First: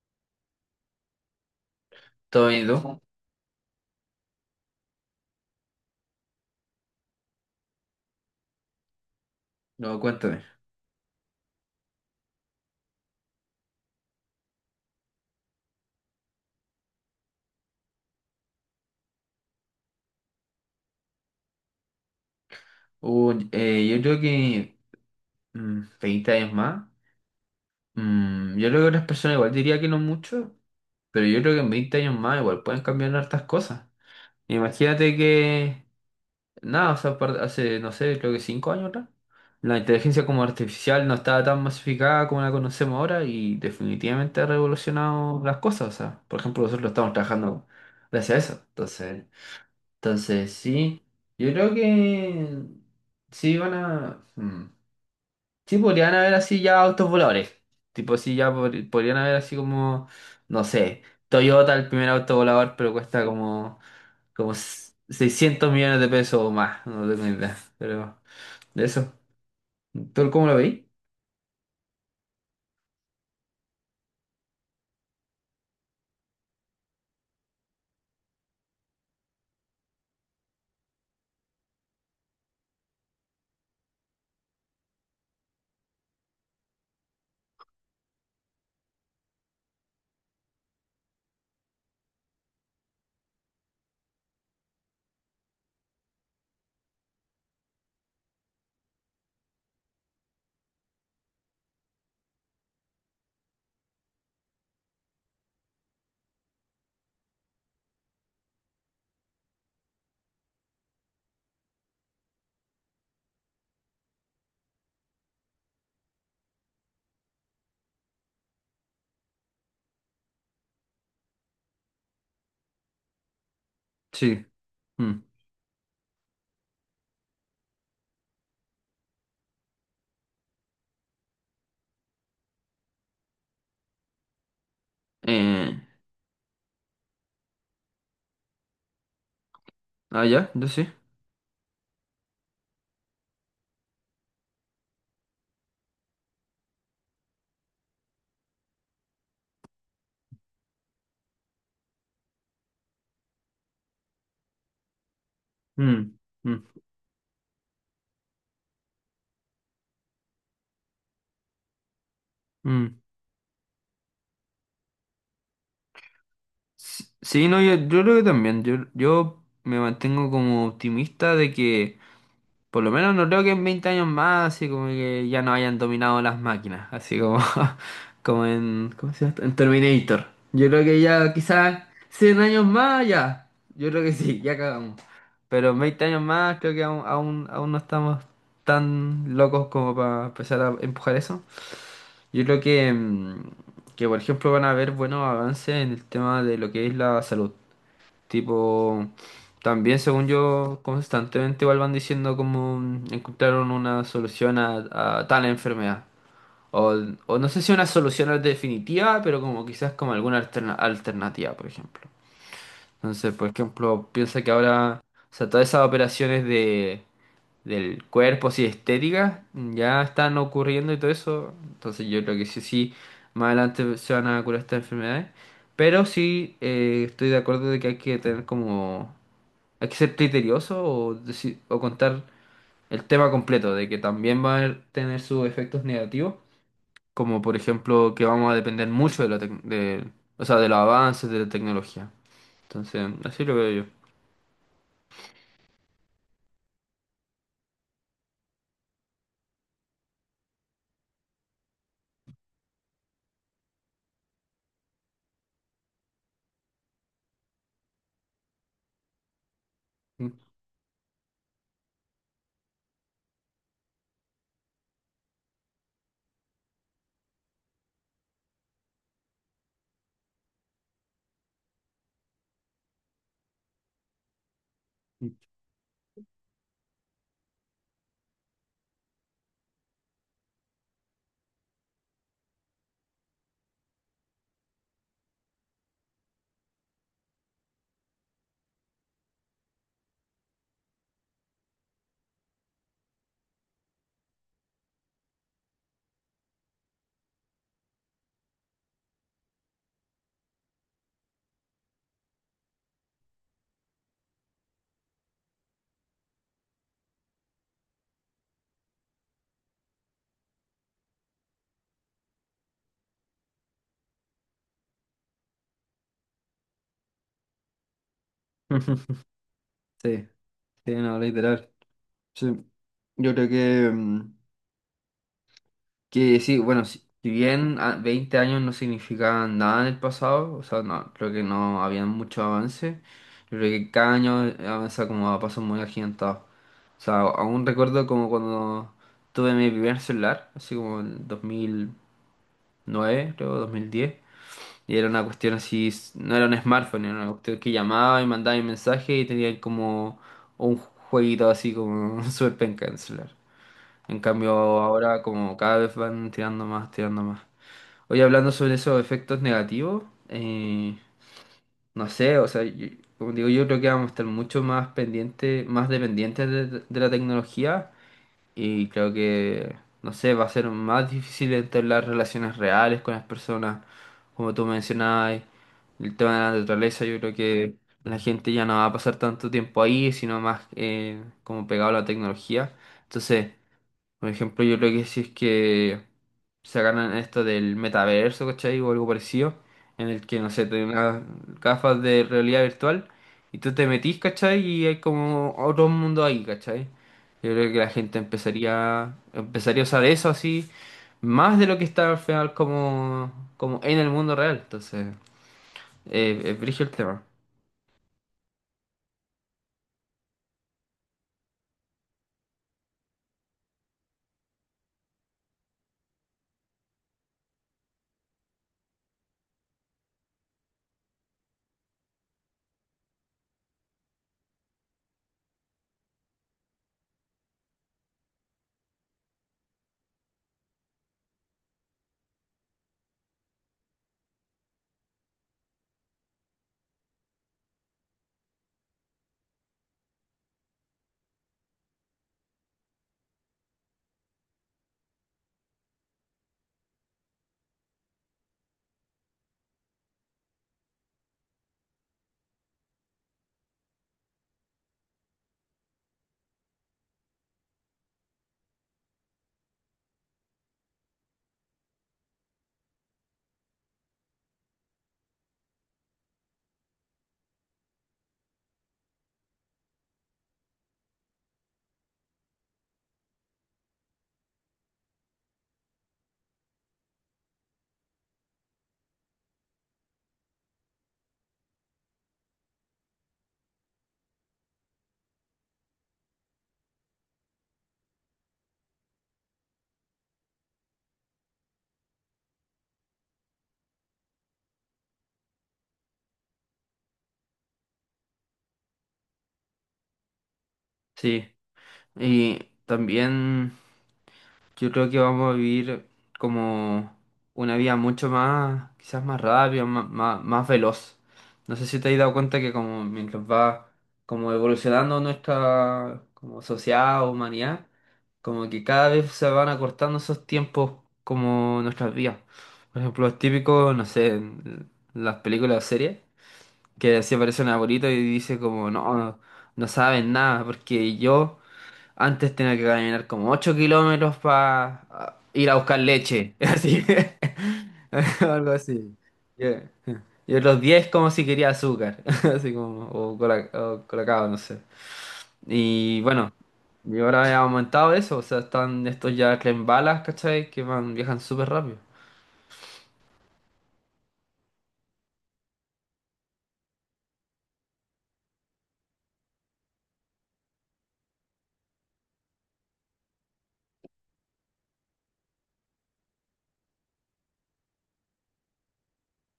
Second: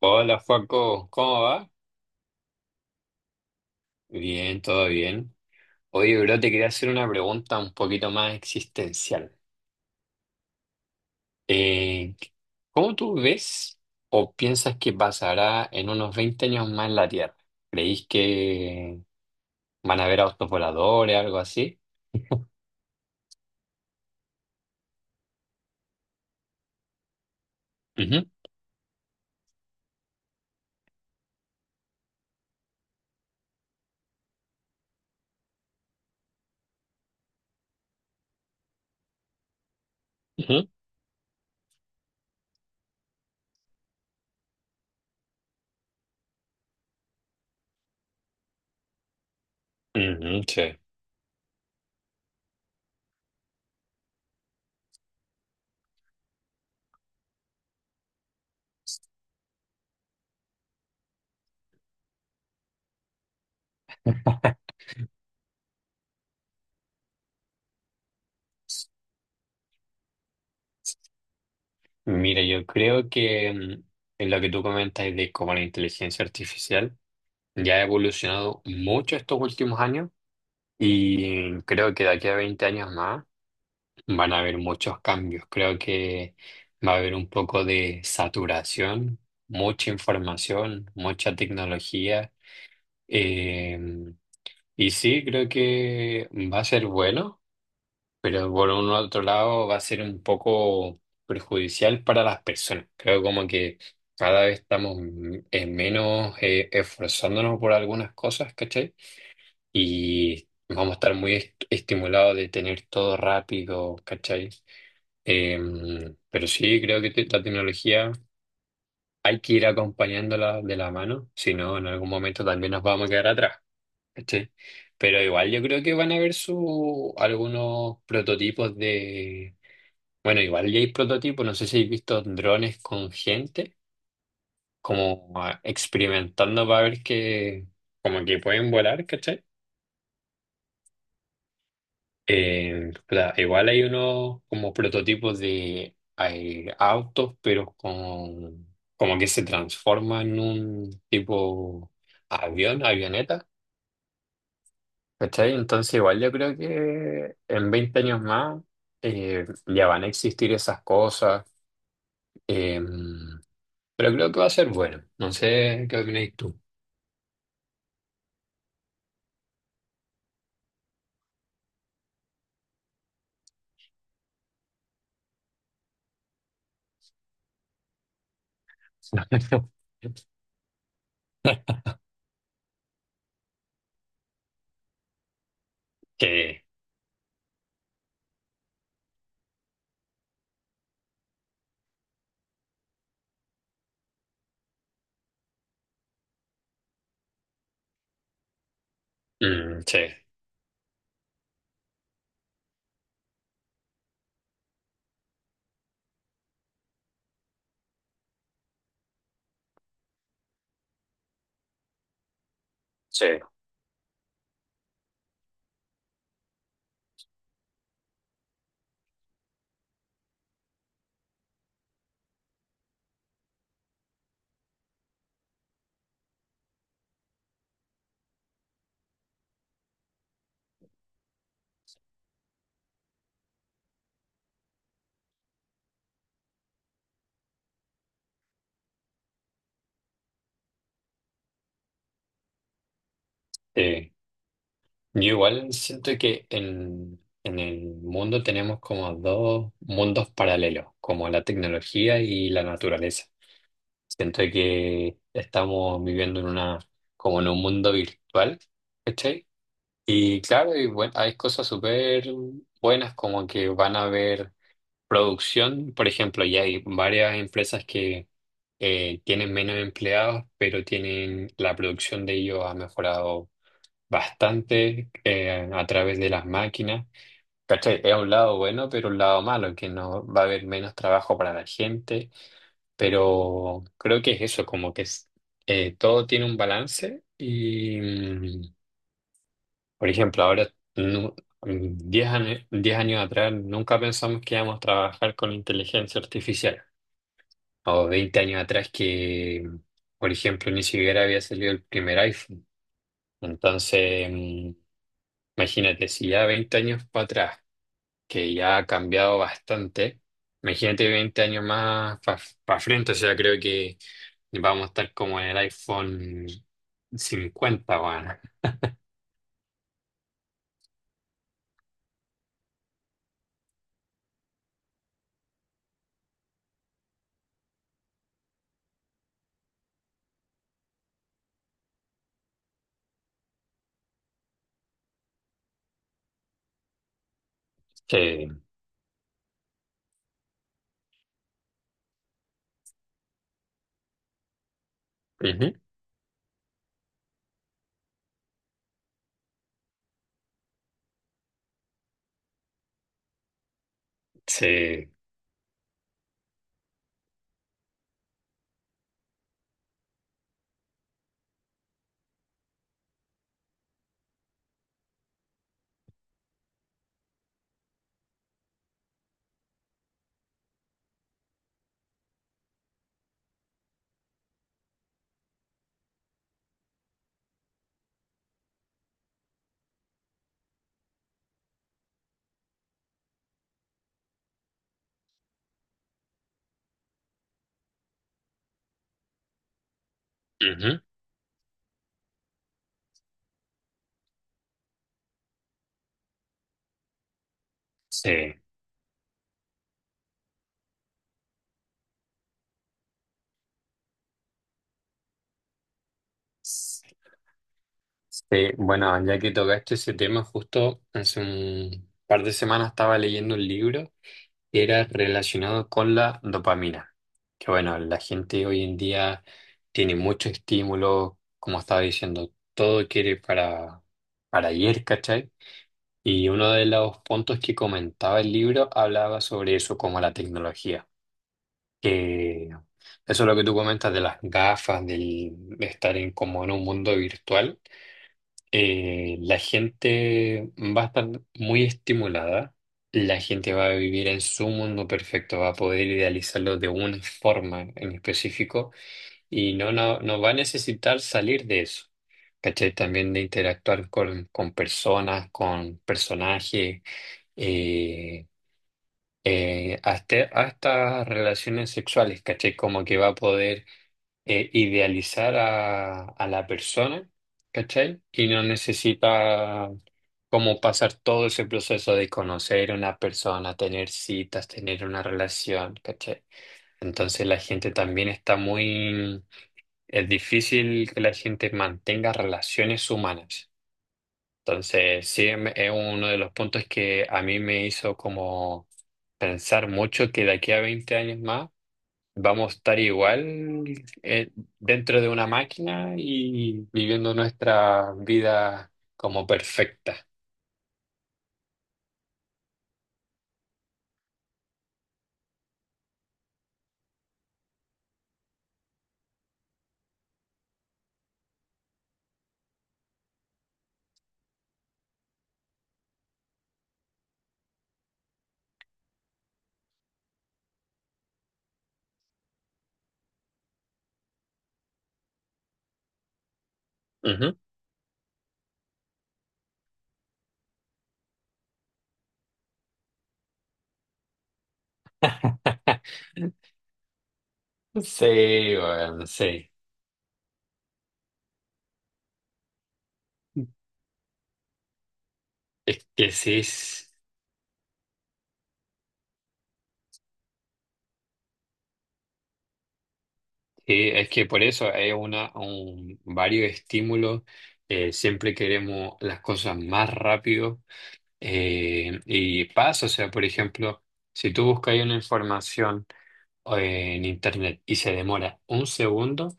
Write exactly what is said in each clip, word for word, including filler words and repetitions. Hola, Joaco, ¿cómo va? ¿Todo bien, y tú? Bien, todo bien. Oye, bro, te quería hacer una pregunta un poquito más existencial. No, cuéntame. Eh, ¿cómo tú ves o piensas que pasará en unos veinte años más en la Tierra? ¿Creís que van a haber autos voladores, algo así? Uh, eh, yo creo que mm, veinte años más. Ujú, mm, Yo creo que otras personas igual diría que no mucho, pero yo creo que en veinte años más igual pueden cambiar hartas cosas. Imagínate que, nada, o sea, par- hace, no sé, creo que cinco años atrás, la inteligencia como ujú, artificial no estaba tan masificada como la conocemos ahora y definitivamente ha revolucionado las cosas. O sea, por ejemplo, nosotros lo estamos trabajando gracias a eso. Entonces. ujú, Entonces, sí. sí, yo creo que sí van a... mm, Sí, podrían haber así ya autos voladores. Tipo, sí, ya pod- podrían haber así como, no sé, Toyota, el primer auto volador, pero cuesta como, como s- seiscientos millones de pesos o más, no tengo ni idea. Pero de eso, ¿tú cómo lo veis? Mira, yo creo que mm, en lo que tú comentas de cómo la inteligencia artificial ya ha evolucionado mucho estos últimos años y creo que de aquí a veinte años más van a haber muchos cambios. Creo que va a haber un poco de saturación, mucha información, mucha tecnología. Eh, y sí, creo que va a ser bueno, pero por un otro lado va a ser un poco perjudicial para las personas. Creo como que cada vez estamos m- eh, menos eh, esforzándonos por algunas cosas, ¿cachai? Y vamos a estar muy est- estimulados de tener todo rápido, ¿cachai? Em, pero sí, creo que te- la tecnología hay que ir acompañándola de la mano, si no, en algún momento también nos vamos a quedar atrás. Sí. ¿Cachai? Pero Mm. igual yo creo que van a haber su, algunos prototipos de... Bueno, igual ya hay prototipos, no sé si habéis visto drones con gente, como ah, Eh, experimentando para ver que, como que pueden volar, ¿cachai? ah, ya, yo sí. Eh, cla- igual hay unos como prototipos de hay autos, pero con, como que se transforma en un tipo avión, avioneta, ¿cachai? Entonces Mm, igual yo creo mm, que en veinte años más eh, ya van a existir esas cosas, eh, mm. pero creo que va a ser bueno. No sé qué opináis tú. Sí, sí, no, yo, yo creo que también. Yo, yo me mantengo como optimista de que, por lo menos, no creo que en veinte años más, así como que ya no hayan dominado las máquinas, así como, como en, ¿cómo se llama esto? En Terminator. Yo creo que ya quizás cien años más, ya. Yo creo que sí, ya cagamos. Pero en veinte años más Que, creo que aún, aún, aún no estamos tan locos como para empezar a empujar eso. Yo creo que, mm, que, por ejemplo, van a haber buenos avances en el tema de lo que es la salud. Tipo, mm, también sí, según yo, constantemente igual van diciendo como mm, encontraron una solución a, a tal enfermedad. O, o no sé si una solución definitiva, pero como quizás como alguna alterna- alternativa, por ejemplo. Entonces, sí. por ejemplo, piensa que ahora, o sea, todas esas operaciones de, del cuerpo, así estéticas, ya están ocurriendo y todo eso. Entonces yo creo que sí, sí, más adelante se van a curar estas enfermedades. Pero sí, eh, estoy de acuerdo de que hay que tener como, hay que ser criterioso o, deci- o contar el tema completo, de que también va a tener sus efectos negativos, como por ejemplo que vamos a depender mucho de, la tec- de, o sea, de los avances de la tecnología. Entonces, así lo veo Sí. Yo igual siento que en, en el mundo tenemos como dos mundos paralelos, como la tecnología y la naturaleza. Siento que estamos viviendo en una, como en un mundo virtual, ¿cachai? yo. Y claro, y buen- hay cosas súper buenas como que van a haber producción, por ejemplo, ya hay varias empresas que eh, tienen menos empleados, pero tienen la producción de ellos ha mejorado bastante eh, a través de las máquinas. ¿Cachai? Es un lado bueno, pero un lado malo, que no va a haber menos trabajo para la gente, pero creo que es eso, como que es- eh, todo tiene un balance y, mm, por ejemplo, ahora, nu- mm, diez años, diez años atrás, nunca pensamos que íbamos a trabajar con inteligencia artificial, o veinte años atrás que... mm, por ejemplo, ni siquiera había salido el primer iPhone. Entonces, mm, imagínate, si ya veinte años para atrás que ya ha cambiado bastante. Imagínate veinte años más para frente, o sea, creo que vamos a estar como en el iPhone cincuenta, bueno. Sí, sí, no, literal. Sí, yo creo que mm, que sí, bueno, si, si bien a- veinte años no significaban nada en el pasado, o sea, no, creo que no había mucho avance, yo creo que cada año eh, avanza como a pasos muy agigantados. O sea, aún recuerdo como Que, cuando tuve mi primer celular, así como en dos mil nueve creo, dos mil diez y era una cuestión ujú, así, no era un smartphone, era una cuestión que llamaba y mandaba un mensaje y tenía como un jueguito así como súper penca en el celular. En cambio, sí, ahora como cada vez van tirando más, tirando más. Oye, hablando sobre esos efectos negativos, eh, no sé, o sea, yo- como digo, yo creo que vamos a estar mucho más pendientes, más dependientes de, de la tecnología y creo que, no sé, va a ser más difícil entablar relaciones reales con las personas, como tú mencionabas, el tema de la naturaleza. Yo creo que la gente ya no va a pasar tanto tiempo ahí, sino más eh, como pegado a la tecnología. Entonces... Por ejemplo, yo creo que si es que se ganan esto del metaverso, ¿cachai? O algo parecido, en el que, no sé, te dan ujú, unas gafas de realidad virtual y tú te metís, ¿cachai? Y hay como otro mundo ahí, ¿cachai? Yo creo que la gente sí, empezaría, empezaría a usar eso así, más de lo que está al final como, como en el mundo real. Entonces, eh, es brígido el sí. tema. Bueno, ya que tocaste ese tema, justo hace un par de semanas estaba leyendo un libro que era relacionado con la dopamina. Que bueno, la gente hoy en día tiene mucho estímulo, como estaba diciendo, todo quiere para, para ayer, ¿cachai? Y uno de los puntos que comentaba el libro hablaba sobre eso, como la tecnología. Que eso es lo que tú comentas de las gafas, del estar en, como en un mundo virtual eh, la gente va a estar muy estimulada, la gente va a vivir en su mundo perfecto, va a poder idealizarlo de una forma en específico y no, no, no va a necesitar salir de eso. ¿Cachai? También de interactuar con, con personas, con personajes, eh, eh, hasta, hasta relaciones sexuales, ¿cachai? Como que va a poder eh, idealizar a, a la persona, ¿cachai? Y no necesita como pasar todo ese proceso de conocer a una persona, tener citas, tener una relación, ¿cachai? Entonces la gente también está muy... Es difícil que la gente mantenga relaciones humanas. Entonces, sí, em- es uno de los puntos que a mí me hizo como pensar mucho que de aquí a veinte años más vamos a estar igual eh, dentro de una máquina y viviendo nuestra vida como perfecta. Sí. Y también. Yo creo que vamos a vivir como una vida mucho más, quizás más rápida, má- má- más veloz. No sé si te has dado cuenta que como mientras va como evolucionando nuestra como sociedad o humanidad, como que cada vez se van acortando esos tiempos como nuestras vidas. Por ejemplo, los típicos, no sé, en las películas o series, que así Ujú. aparece un abuelito y dice como, no, no, no saben nada, porque yo antes tenía que caminar como ocho kilómetros para ir a buscar leche. Así que, Sí, algo así. bueno, sí. Yeah. Y los diez como si quería azúcar. Así como. O, cola- o colacao, no sé. Es Y que bueno. sí, es Y ahora he aumentado eso. O sea, están estos ya tren balas, ¿cachai? Que van, viajan súper rápido. sí, es que por eso hay una, un- varios estímulos. eh, siempre queremos las cosas más rápido eh, y pasa. O sea, por ejemplo, si tú buscas ahí una información eh, en internet y se demora un segundo,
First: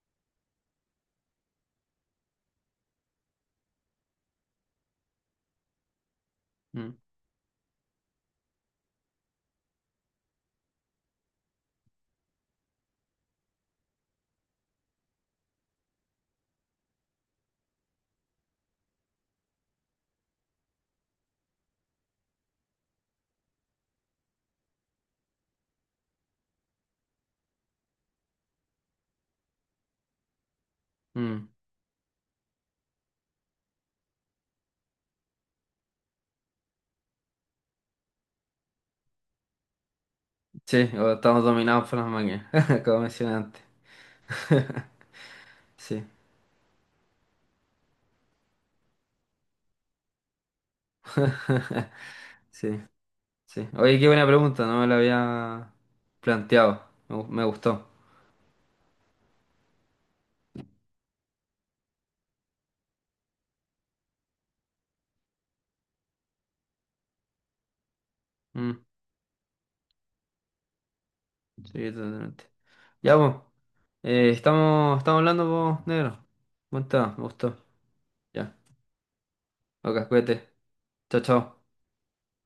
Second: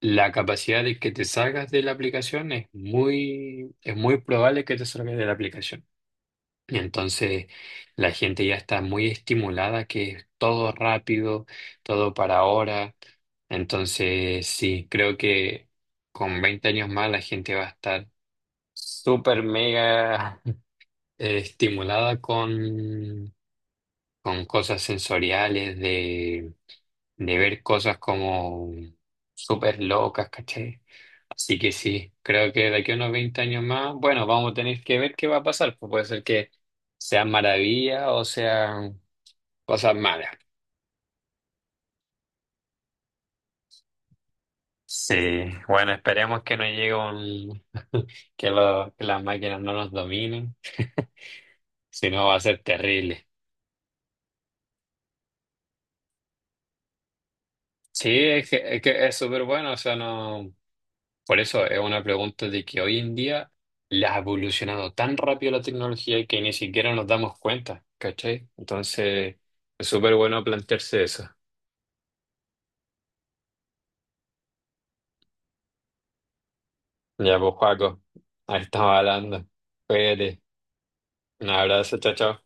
la capacidad de que te salgas de la aplicación es muy, es muy probable que te salgas de la aplicación. Y Mm, entonces la gente ya está muy estimulada, que es todo rápido, todo para ahora. Entonces, sí, creo que con veinte años más la gente va a estar súper mega eh, estimulada con, con cosas sensoriales de ver cosas como súper locas, ¿cachai? mm. Así que sí, creo que de aquí a unos veinte años más, bueno, vamos a tener que ver qué va a pasar, pues puede ser que sean maravillas o sean cosas malas. Sí, o estamos dominados por las máquinas. Como mencioné antes. Sí, bueno, Sí. esperemos que no llegue un, que, lo- que las máquinas no nos dominen, si no va a ser Sí. terrible. Sí. Oye, qué buena pregunta, no me la había planteado. Me, gu- me gustó. Sí, es que es que es súper bueno, o sea, no. Por eso es una pregunta de que hoy en día la ha evolucionado tan rápido la tecnología que ni siquiera nos damos cuenta, ¿cachai? Mm, Entonces, es súper bueno plantearse eso. sí, totalmente. Ya, pues. eh, estamos, estamos hablando, pues, negro. Buen tema, me Ya, pues, gustó. Joaco, Ya. ahí estamos hablando. Ok, Cuídate. cuídate. Chao, Un chao. abrazo, chao, chao.